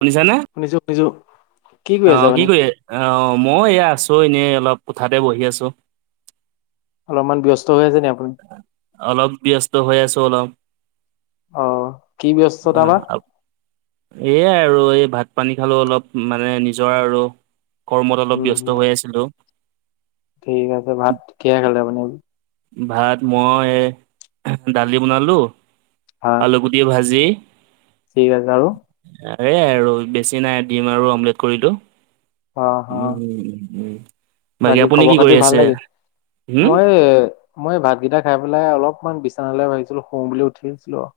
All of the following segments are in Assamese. শুনিছানে শুনিছো শুনিছো কি কৰি আছে অ' কি আপুনি কৰি আ অ' মই এয়া আছো এনেই অলপ কোঠাতে বহি আছো। অলপমান ব্যস্ত হৈ আছে নি আপোনি? অলপ ব্যস্ত হৈ আছো অলপ। অ কি ব্যস্ততা বা আ এয়াই আৰু এই ভাত পানী খালো অলপ মানে, নিজৰ আৰু কৰ্মত অলপ উম হম ব্যস্ত হৈ আছিলো। ঠিক আছে, ভাত কিহে খালে আপোনি? ভাত মই দালি বনালো, হা আলুগুটি ভাজি। ঠিক আছে আৰু। এই আৰু বেছি নাই ডিম আৰু অমলেট কৰিলো। অ অ উম- উম বাকী আপোনি খবৰ কি খাতি কৰি ভাল আছে? নেকি হম, মই মই ভাতকেইটা খাই পেলাই অলপমান বিচনালৈ ভাবিছিলো শুওঁ বুলি উঠি আহিছিলো আও।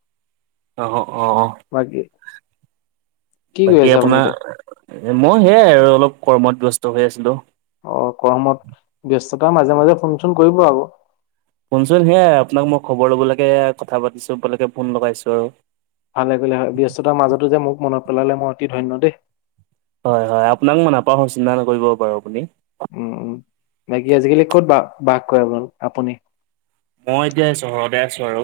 অ' অ'অ' অ' বাকী। কি কৰি বাকী আছে আপুনি আপোনাৰ এতিয়া মই সেয়াই আৰু অলপ কৰ্মত ব্যস্ত হৈ আছিলো। অ' কৰ্মত ব্যস্ততাৰ মাজে -মাজে ফোন চোন কৰিব আকৌ শুনচোন সেয়াই আপোনাক মই খবৰ ল'বলৈকে কথা পাতিছোঁ, আপোনালেকে ফোন লগাইছোঁ আৰু। ভালে কৰিলে হয় ব্যস্ততাৰ মাজতো যে মোক মনত পেলালে মই অতি ধন্য দেই। হয় -হয় আপোনাক মই নাপাহৰো চিন্তা নকৰিব বাৰু আপোনি। উম উ বাকি আজিকালি ক'ত বা বাস কৰে আপোনি। মই এতিয়া চহৰতে আছো আৰু।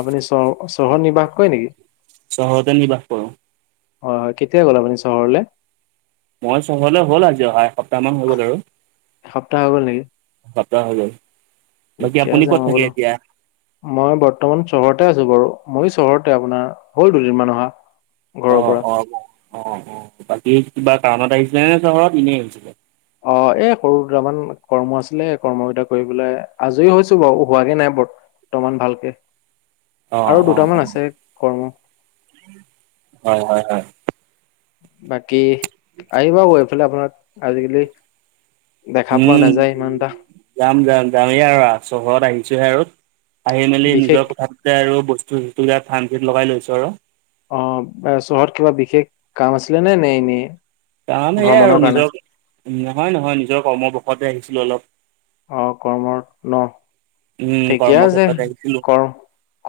আপুনি চ চহৰত নিৰ্বাহ কৰে নেকি? চহৰতে নিবাস কৰো। হয়- হয় কেতিয়া গ'ল আপুনি চহৰলে। মই চহৰলে হ'ল আজি অহা এসপ্তাহ মান হৈ গ'ল আৰু। হৈ গ'ল নেকি? এসপ্তাহ হৈগ'ল বাকী ঠিকে আপোনি আছে ক'ত মই থাকে বোলো এতিয়া। মই বৰ্তমান চহৰতে আছো বাৰু মই চহৰতে আপোনাৰ হ'ল দুদিনমান অহা। ঘৰৰ অ' পৰা। অ' অ' অ' বাকী কিবা কাৰণত আহিছিলে নে চহৰত এনেই আহিছিলে অ' এই সৰু দুটামান কৰ্ম আছিলে কৰ্মকেইটা কৰিব পেলাই আজৰি হৈছো বাৰু হোৱাগে নাই বৰ। দুটামান ভালকে অ' আৰু অ' দুটামান অ' আছে কৰ্ম। হয়- হয়- হয়। বাকী আহিব আকৌ এইফালে আপোনাক আজিকালি। দেখা পোৱা উম। নাযায় ইমান এটা। যাম -যাম যামেই আৰু চহৰত আহিছোহে আৰু আহি মেলি বিশেষ নিজৰ কথা পা আৰু বস্তু- চস্তুবিলাক থান ঠিক লগাই লৈছো আৰু। অ' চহৰত কিবা বিশেষ কাম আছিলে নে নে এনেই। কাম এইয়া ভ্ৰমণৰ আৰু কাৰণে? নিজৰ নহয়- নহয় নিজৰ কৰ্মবশতে আহিছিলো অলপ। অ' কৰ্মৰ ন' উম ঠিকে আছে কৰ্মক্ষেত্ৰত আহিছিলো কৰ্ম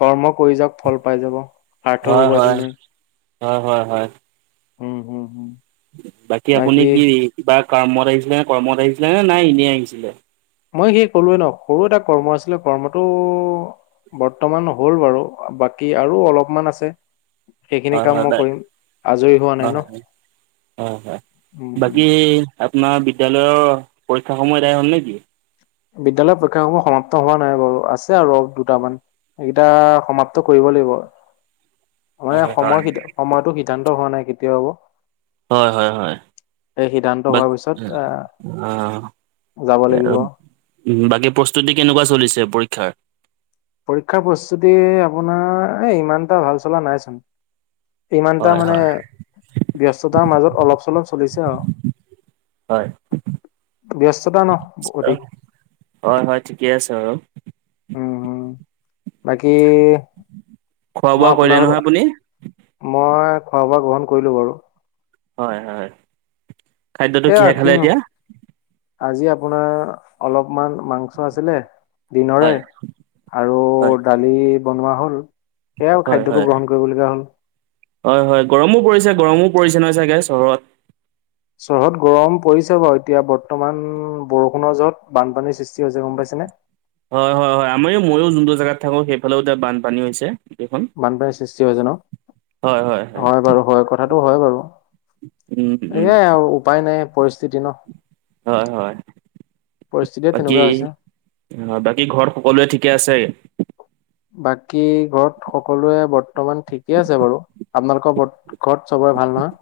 কৰ্ম কৰি যাওক ফল পাই যাব, সাৰ্থক হয় হব হয় এদিন। হয়- হয়- হয়। উম হুম - হুম। বাকী আপুনি কি কিবা কৰ্মত আহিছিলে? কৰ্মত আহিছিলে নে নাই এনেই আহিছিলে? মই সেই ক'লোৱে ন' সৰু এটা কৰ্ম আছিলে কৰ্মটো বৰ্তমান হ'ল বাৰু বাকী আৰু অলপমান আছে। সেইখিনি হয় কাম হয় মই বাই কৰিম আজৰি হোৱা নাই হয় ন' হয় হয়, উম উম। বাকী আপোনাৰ বিদ্যালয়ৰ পৰীক্ষা সমূহ এডায় হ'ল নেকি? বিদ্যালয়ৰ পৰীক্ষাসমূহ সমাপ্ত হোৱা নাই বাৰু আছে আৰু দুটামান। সেইকেইটা সমাপ্ত কৰিব লাগিব। মানে হয় সময় হয় সময়তটো সিদ্ধান্ত হোৱা নাই কেতিয়া হব। হয়, হয়, হয়। এই সিদ্ধান্ত [unintelligible] হোৱাৰ পিছত আহ যাব লাগিব। উম, বাকী প্ৰস্তুতি কেনেকুৱা চলিছে পৰীক্ষাৰ? পৰীক্ষাৰ প্ৰস্তুতি আপোনাৰ এ ইমান এটা ভাল চলা নাইচোন। ইমানটা হয় মানে হয় ব্যস্ততাৰ মাজত অলপ চলপ চলিছে আৰু। হয় ব্যস্ততা ন অধিক। হয় হয় ঠিকে আছে বাৰু। উম উম বাকী খোৱা মই বোৱা কৰিলে নহয় আপুনি আপোনালোকৰ মই খোৱা বোৱা গ্ৰহণ কৰিলো বাৰু। হয় হয়। খাদ্যটো এয়া কিহে খালে কিনো এতিয়া আজি আপোনাৰ অলপমান মাংস আছিলে। দিনৰে, হয় আৰু হয় দালি বনোৱা হ'ল সেয়াও হয় হয় খাদ্যটো গ্ৰহণ কৰিবলগীয়া হ'ল। হয় হয়, গৰমো পৰিছে গৰমো পৰিছে নহয় চাগে চহৰত। চহৰত গৰম পৰিছে বাৰু এতিয়া বৰ্তমান বৰষুণৰ যহত বানপানীৰ সৃষ্টি হৈছে গম পাইছে নে? হয়-হয়-হয়, আমাৰও ময়ো যোনটো জেগাত থাকো সেইফালেও এতিয়া বানপানী হৈছে। গোটেইখন বানপানীৰ সৃষ্টি হৈছে ন? হয় বাৰু হয় কথাটো হয় বাৰু। উম উম এয়াই আৰু উপায় নাই পৰিস্থিতি ন। হয় হয়। পৰিস্থিতিয়ে বাকী তেনেকুৱা হৈছে। হয়, বাকী ঘৰত সকলোৱে ঠিকে আছে? বাকী ঘৰত সকলোৱে বৰ্তমান ঠিকে আছে বাৰু আপোনালোকৰ ব- ঘৰত চবৰে ভাল নহয়?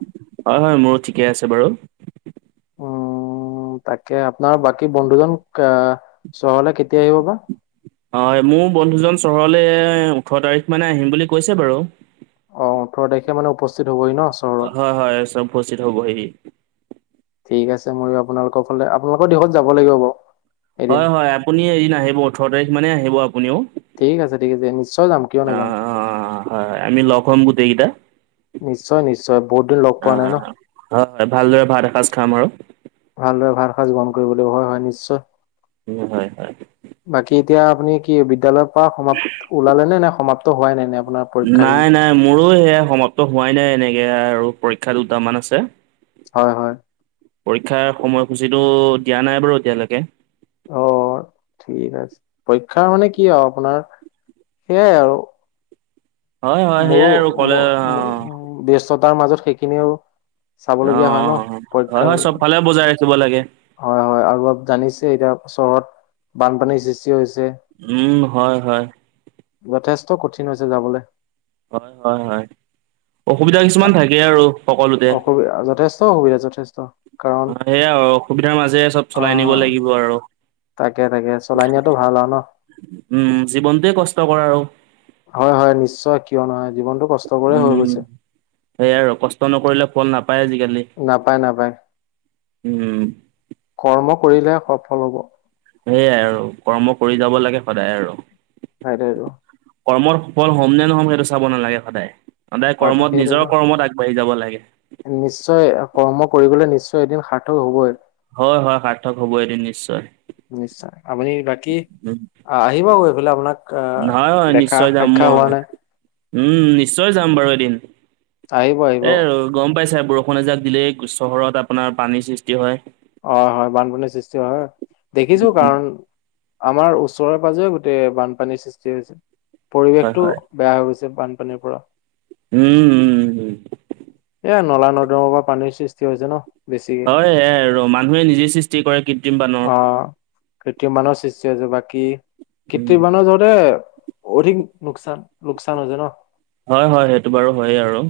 হয় হয় মোৰো ঠিকে আছে বাৰু উম উম তাকে আপোনাৰ বাকী বন্ধুজন আ চহৰলে কেতিয়া আহিব বা। হয় মোৰ বন্ধুজন চহৰলৈ ওঠৰ তাৰিখ মানে আহিম বুলি কৈছে বাৰু। অ' ওঠৰ তাৰিখে মানে উপস্থিত হবহি ন চহৰত। হয় হয় চব উপস্থিত হবহি। ঠিক আছে মই আপোনালোকৰ ফালে আপোনালোকৰ দিশত যাব লাগিব বাৰু। এদিন হয় হয় আপুনি এদিন আহিব ওঠৰ তাৰিখ মানে আহিব আপুনিও। ঠিক আছে, ঠিক আছে। এ নিশ্চয় যাম, কিয় নাযাম। হয় হয়, আমি লগ হম গোটেই কেইটা। নিশ্চয় নিশ্চয় বহুত দিন লগ পোৱা নাই ন আহ হয় ভালদৰে ভাত এসাজ খাম আৰু। ভালদৰে ভাত সাজ বহন কৰিব লাগিব, হয়-হয় নিশ্চয়। উম, হয় হয়। বাকী এতিয়া আপুনি কি বিদ্যয়ালয়ৰ পৰা সমাপ্ত ওলালে নে, নে সমাপ্ত হোৱাই নাই নে আপোনাৰ পৰীক্ষাখিনি? নাই নাই মোৰো সেয়া সমাপ্ত হোৱাই নাই এনেকে আৰু পৰীক্ষা দুটামান আছে। হয় হয়। পৰীক্ষাৰ সময়সূচীটো দিয়া নাই বাৰু এতিয়ালৈকে। অ' ঠিক আছে পৰীক্ষা মানে কি আৰু আপোনাৰ সেইয়াই আৰু। হয় হয় মোৰো সেইয়াই আৰু কলে অ' অ' ব্যস্ততাৰ মাজত সেইখিনিও অ চাবলগীয়া হয় ন হয় পৰীক্ষাৰ হয় চব বাবে ফালে বজাই ৰাখিব লাগে। হয় হয় আৰু জানিছে এতিয়া চহৰত বানপানীৰ সৃষ্টি হৈছে। উম, হয় হয়। যথেষ্ট কঠিন হৈছে যাবলৈ। হয়, হয়, হয়। অসুবিধা কিছুমান থাকে আৰু সকলোতে। অসুবিধা যথেষ্ট অসুবিধা যথেষ্ট কাৰণ অ সেয়াই আৰু অসুবিধাৰ মাজেৰে চব চলাই নিব লাগিব আৰু তাকে-তাকে চলাই নিয়াতো ভাল আৰু ন। উম উম, জীৱনটোৱেই কষ্টকৰ আৰু হয়-হয়, নিশ্চয় কিয় নহয় জীৱনটো কষ্ট কৰে উম হৈ উ উ উ, গৈছে সেইয়া আৰু কষ্ট নকৰিলে ফল নাপায় আজিকালি। নাপায়-নাপায়। উম উ উ উ। কৰ্ম কৰিলেহে সফল হব। সেয়াই আৰু কৰ্ম কৰি যাব লাগে সদায় আৰু হয় দে আৰু কৰ্মত সফল হ'ম নে নহ'ম সেইটো চাব নালাগে সদায়-সদায় হয় কৰ্মত নিজৰ সেইটোৱেটো কৰ্মত আ বাঢ়ি যাব লাগে। নিশ্চয় কৰ্ম কৰিবলৈ নিশ্চয় এদিন সাৰ্থক হবই। হয়-হয় সাৰ্থক হব এদিন নিশ্চয়। নিশ্চয়, আপুনি কি কয়? বাকী আহিব আকৌ এইফালে আপোনাক আহ নহয় হয় হয় দেখা নিশ্চয় যাম সাক্ষা মই হোৱা নাই। উম উ উ, নিশ্চয় যাম বাৰু এদিন আহিব আহিব এ আৰু গম পাইছাই বৰষুণ বৰষুণ এজাক দিলেই চহৰত আপোনাৰ পানীৰ সৃষ্টি হয়। হয় হয়, বানপানীৰ সৃষ্টি হয় দেখিছো উম কাৰণ আমাৰ ওচৰে-পাজৰে গোটেই বানপানীৰ সৃষ্টি হৈছে হয় পৰিৱেশটো। হয় বেয়া হৈ গৈছে বানপানীৰ পৰা। হুম উ উম উ। এইয়া নলা-নৰ্দমাৰ পৰা পানীৰ সৃষ্টি হৈছে ন। বেছিকে হয় এইয়াই আৰু মানুহে নিজেই সৃষ্টি কৰে কৃত্ৰিম বানৰ। অ কৃত্ৰিম বানৰ সৃষ্টি হৈছে, বাকী উম কৃত্ৰিম বানৰ যহঁতে। অধিক লোকচান-লোকচান হৈছে ন। হয়-হয় সেইটো বাৰু হয়েই আৰু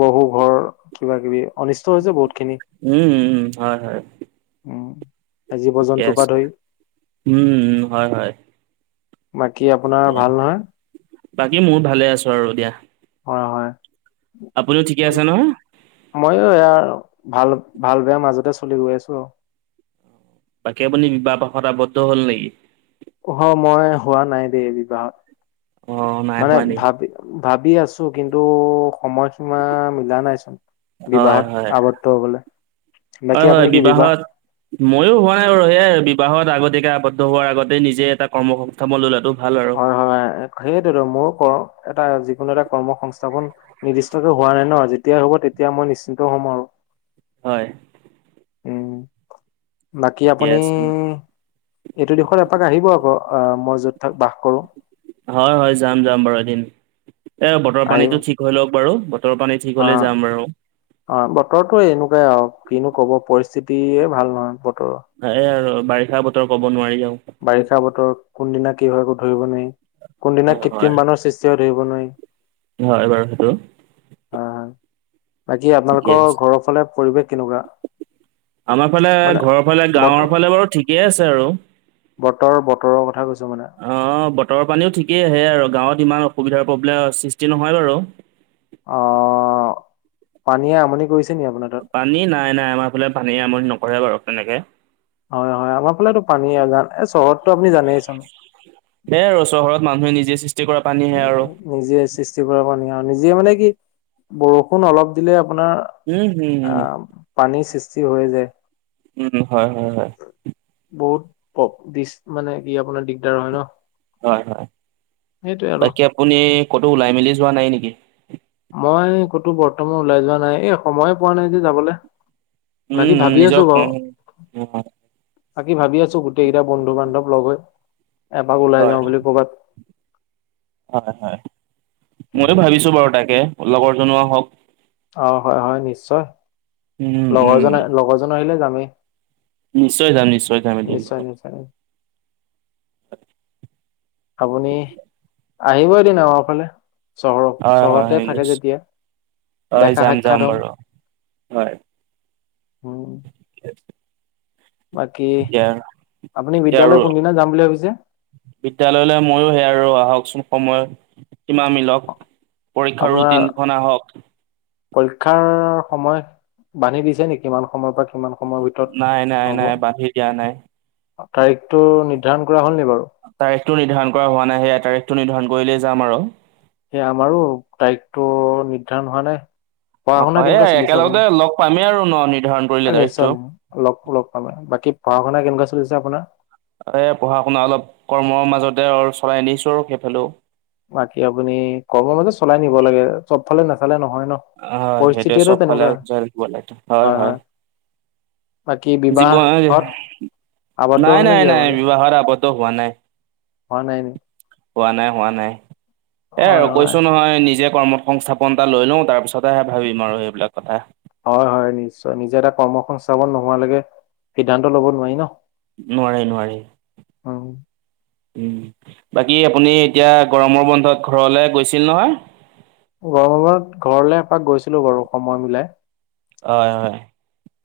বহু ঘৰ কিবা-কিবি অনিষ্ট হৈছে বহুতখিনি। উম হুম উ, হয় হয়। উম উ। কে আছে? উম উম উ হয় হয়। বাকী আপোনাৰ ঠিকে ভাল নহয়। বাকী মোৰ ভালে আছো আৰু দিয়া। হয় হয়। আপুনিও ঠিকে আছে ন। মইয়ো ইয়াৰ ভাল ভাল বেয়াৰ মাজতে চলি গৈ আছো আৰু তাকে আপুনি বিবাহ প্ৰখত আৱদ্ধ হ'ল নেকি? হ, মই হোৱা নাই দেই বিবাহত অ নাই মানে হোৱা নেকি ভাবি ভাবি আছো কিন্তু সময়সীমা মিলা নাইচোন। হয় বিবাহত হয় আৱদ্ধ হবলে হয় বাকী হয় আপুনি কি বিবাহ বিবাহত ময়ো হোৱা নাই বাৰু এই বিবাহত আগতকে আৱদ্ধ হোৱাৰ আগতেই নিজে এটা কৰ্ম হোক সংস্থাপন লৈ লোৱাতো ভাল আৰু হয় হয় সেইটোতো মোৰ কওঁ এটা যিকোনো এটা কৰ্ম সংস্থাপন। নিৰ্দিষ্টকে হোৱা নাই ন যেতিয়াই হ'ব তেতিয়া মই নিশ্চিন্ত হ'ম আৰু হয়। এনে, উম বাকী ঠিকে আপুনি ই আছে ই ই ই। এইটো দিশত এপাক আহিব আকৌ আ আ মই য'ত থাক বাস কৰো। হয় হয়, যাম যাম বাৰু এদিন এ বতৰ আহিব পানীটো ঠিক হৈ লওক বাৰু বতৰ পানীত অ ঠিহ'লে যাম বাৰু। অ বতৰতো এনেকুৱাই আও কিনো কব পৰিস্থিতিয়ে ভাল নহয় বতৰৰ সেয় আৰু বাৰিষা বতৰ কব নোৱাৰি আও। বাৰিষা বতৰ কোনদিনা কি হয় একো ধৰিব নোৱাৰি, কোনদিনা হয় হয় কৃত্ৰিম বানৰ সৃষ্টি হয় ধৰিব নোৱাৰি। হয় বাৰু সেইটো। হয় হয়। বাকী ঠিকে আপোনালোকৰ আছে ঘৰৰ ফালে পৰিৱেশ কেনেকুৱা? আমাৰ ফালে মানে ঘৰৰ ফালে, গাঁওৰ ফালে বাৰু ঠিকেই আছে আৰু। বতৰৰ বতৰৰ কথা কৈছো মানে। অ বতৰৰ পানীও ঠিকেই আহে আৰু গাঁৱত ইমান অসুবিধাৰ প্ৰব্লেম সৃষ্টি নহয় বাৰু। অ পানীয়ে আমনি কৰিছে নি আপোনাৰ তাত? পানী নাই নাই আমাৰ ফালে পানী আমনি নকৰে বাৰু তেনেকে। হয় হয় আমাৰ ফালেতো পানীযে আজান এ চহৰতটো আপুনি জানেই চোন। সেয়াই আৰু চহৰত মানুহে নিজে সৃষ্টি কৰা পানীহে আৰু। নিজে সৃষ্টি কৰা পানী আও নিজে মানে কি বৰষুণ অলপ দিলে আপোনাৰ উম, হম, হম, আহ পানীৰ সৃষ্টি হৈ যায়। উম হয় হয় হয়। বহুত পক দিচ মানে কি আপোনাৰ দিগদাৰ হয় ন। হয় হয় সেইটোয়ে আৰু বাকী আপুনি ক'তো ওলাই মেলি যোৱা নাই নেকি? মই ক'তো বৰ্তমান ওলাই যোৱা নাই এই সময়ে পোৱা নাই যে যাবলে। উম বাকী উম ভাবি আছো নিজক বাৰু [unintelligible] বাকী ভাবি আছো গোটেই কেইটা বন্ধু বান্ধৱ লগ হৈ এপাক ওলাই হয়, যাওঁ বুলি ক'বাত। হয় হয় ময়ো ভাবিছোঁ বাৰু তাকে লগৰ জনো আহক। অ হয় হয় নিশ্চয় উম, উম, লগৰজনে লগৰজন আহিলে যামেই। নিশ্চয় যাম নিশ্চয় যাম এদিন বাৰু। সঁচাই আপুনি আহিব এদিন আমাৰ ফালে চহৰৰ হয়, হয়, চহৰতে হয়, থাকে নিশ্চয় যেতিয়া হয় দেখা যাম যাম সাক্ষাৎ হম। বাৰু হয়। উম। [unintelligible] বাকী এতিয়া আপুনি এতিয়া আৰু বিদ্যালয় কোনদিনা যাম বুলি ভাবিছে? বিদ্যালয়লৈ ময়ো সেয়া আৰু আহকচোন সময় সীমা মিলক। পৰীক্ষাৰ আপোনাৰ ৰুটিনখন আহক। পৰীক্ষাৰ সময় বান্ধি দিছে নেকি কিমান সময়ৰ পৰা কিমান সময় ভিত- নাই নাই নাই বান্ধি দিয়া নাই। তাৰিখটো নিৰ্ধাৰণ কৰা হ'ল নে বাৰু। তাৰিখটো নিৰ্ধাৰণ কৰা হোৱা নাই সেয়া তাৰিখটো নিৰ্ধাৰণ কৰিলে যাম আৰু। এ আমাৰো তাৰিখটো নিৰ্ধাৰণ হোৱা নাই। পঢ়া অহ শুনা কেনেকুৱা সেইয়াই চলিছে একেলগতে আপোনাৰ লগ পামেই আৰু ন নিৰ্ধাৰণ কৰিলে নিশ্চয় তাৰিখটো। লগ লগ পামে বাকী পঢ়া শুনা কেনেকুৱা চলিছে আপোনাৰ? এ পঢ়া শুনা অলপ কৰ্মৰ মাজতে আৰু চলাই নিছো আৰু সেইফালেও। বাকী আপুনি কৰ্মৰ মাজত চলাই নিব লাগে চবফালে নাফালে নহয় ন। অ হয় সেইটোয়ে পৰিস্থিতিটো চব ফালে তেনেকুৱা জয় দিব লাইটো হয় হয়। বাকী জীৱ আইদে, বিবাহত আৱদ্ধ হ'ল নাই নেকি নাই নাই আপুনি? বিবাহৰ আবদ্ধ হোৱা নাই। হোৱা নাই নে? হোৱা নাই হোৱা নাই এয়া হয় আৰুক হয় কৈছো নহয় নিজে কৰ্ম সংস্থাপন এটা লৈ লওঁ তাৰপিছতেহে ভাবিম আৰু সেইবিলাক কথা। হয় হয় নিশ্চয় নিজে এটা কৰ্ম সংস্থাপন নোহোৱালৈকে সিদ্ধান্ত ল'ব নোৱাৰি ন। নোৱাৰি নোৱাৰি। উহ। বাকী আপুনি এতিয়া, গৰমৰ বন্ধত ঘৰলৈ গৈছিল নহয়? গৰমত বন্ধ, ঘৰলে এপাক গৈছিলো বাৰু সময় মিলাই। হয় হয়।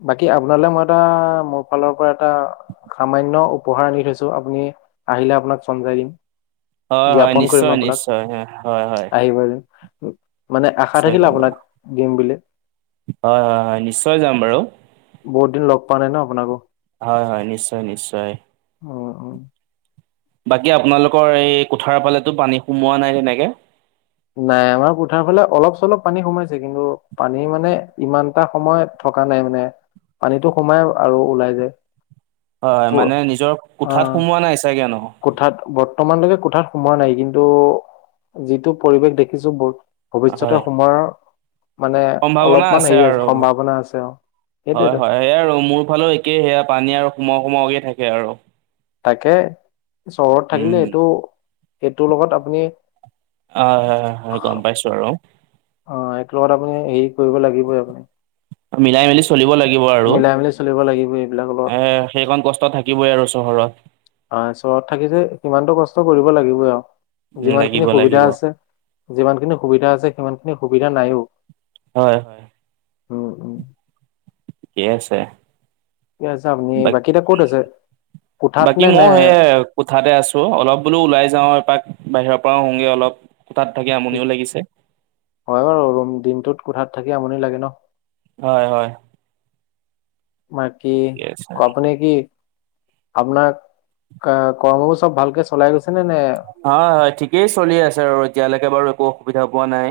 বাকী আপোনালে মই এটা, মোৰ ফালৰ পৰা এটা সামান্য উপহাৰ আনি থৈছো আপুনি, আহিলে আপোনাক চঞ্জাই দিম। হয় দিয়া হয় ফুন কৰিম মই নিশ্চয় আপোনাক, নিশ্চয় হয় হয় আহি পালে। মানে আশা থাকিল আপোনাক, দিম বুলি। হয়-হয়-হয়, নিশ্চয় যাম বাৰু। বহুত দিন লগ পোৱা নাই ন আপোনাকো। হয়-হয় নিশ্চয় নিশ্চয়। অহ-অহ। বাকী আপোনালোকৰ এই কোঠাৰ ফালতো, পানী সোমোৱা নাই তেনেকে? নাই আমাৰ কোঠাৰ ফালে অলপ-চলপ পানী সোমাইছে, কিন্তু পানী মানে ইমানটা সময়ত থকা নাই মানে, পানীতো সোমাই আৰু ওলাই যায়। হয় মানে নিজৰ, অ কোঠাত সোমোৱা নাই চাগে ন? কোঠাত বৰ্তমানলৈকে কোঠাত সোমোৱা নাই, ‌ কিন্তু যিটো পৰিৱেশ দেখিছো ব ভৱিষ্যতে হয় সোমোৰ মানে সম্ভাৱনা অলপমান হেৰি আছে, আৰু সম্ভাৱনা আছে অ', হয় সেইটোৱেতো। হয় সেয়াই আৰু মোৰ ফালেও একেই সেয়া পানী আৰু সোমোৱা সোমোৱকে থাকে আৰু। তাকে, চহৰত থাকিলে উম সেইটো, সেইটোৰ লগত আপুনি অ' হয়-হয়-হয়-হয় গম পাইছো আৰু। অ' এক লগত আপুনি, হেৰি কৰিব লাগিবই আপুনি। মিলাই মেলি চলিব লাগিব আৰু। মিলাই মেলি চলিব লাগিব এইবিলাক অলপ। এ সেইকণ কষ্ট থাকিবই আৰু চহৰত। আহ চহৰত থাকি যে, ইমানতো কষ্ট কৰিব লাগিব আৰু, উম যিমান লাগিব খিনি লাগিব সুবিধা আছে যিমান খিনি সুবিধা আছে, সিমান খিনি সুবিধা নাইও। হয়-হয়। উম-উম। ঠিকে আছে। আছে আপুনি, বা বাকী এতিয়া ক'ত আছে, কোঠাত বাকী নে, নে? ময়ো সেই কোঠাতে আছোঁ, অলপ বোলো ওলাই যাওঁ এপাক, বাহিৰৰ পৰাও আহোওঁঁগৈ অলপ, কোঠাত থাকি আমনিও লাগিছে। হয় বাৰু ম দিনটোত কোঠাত থাকি আমনি লাগে ন। হয়-হয়। বাকী [unintelligible] ঠিকে আছে কপ নে কি আপোনাক কৰ্মও চব ভালকে চলাই গৈছে নে, নে হয়-হয়, ঠিকেই চলি আছে আৰু এতিয়ালৈকে বাৰু একো অসুবিধা পোৱা নাই।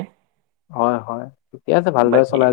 হয়-হয়, ঠিকে আছে, ভালদৰে বাকী চলাই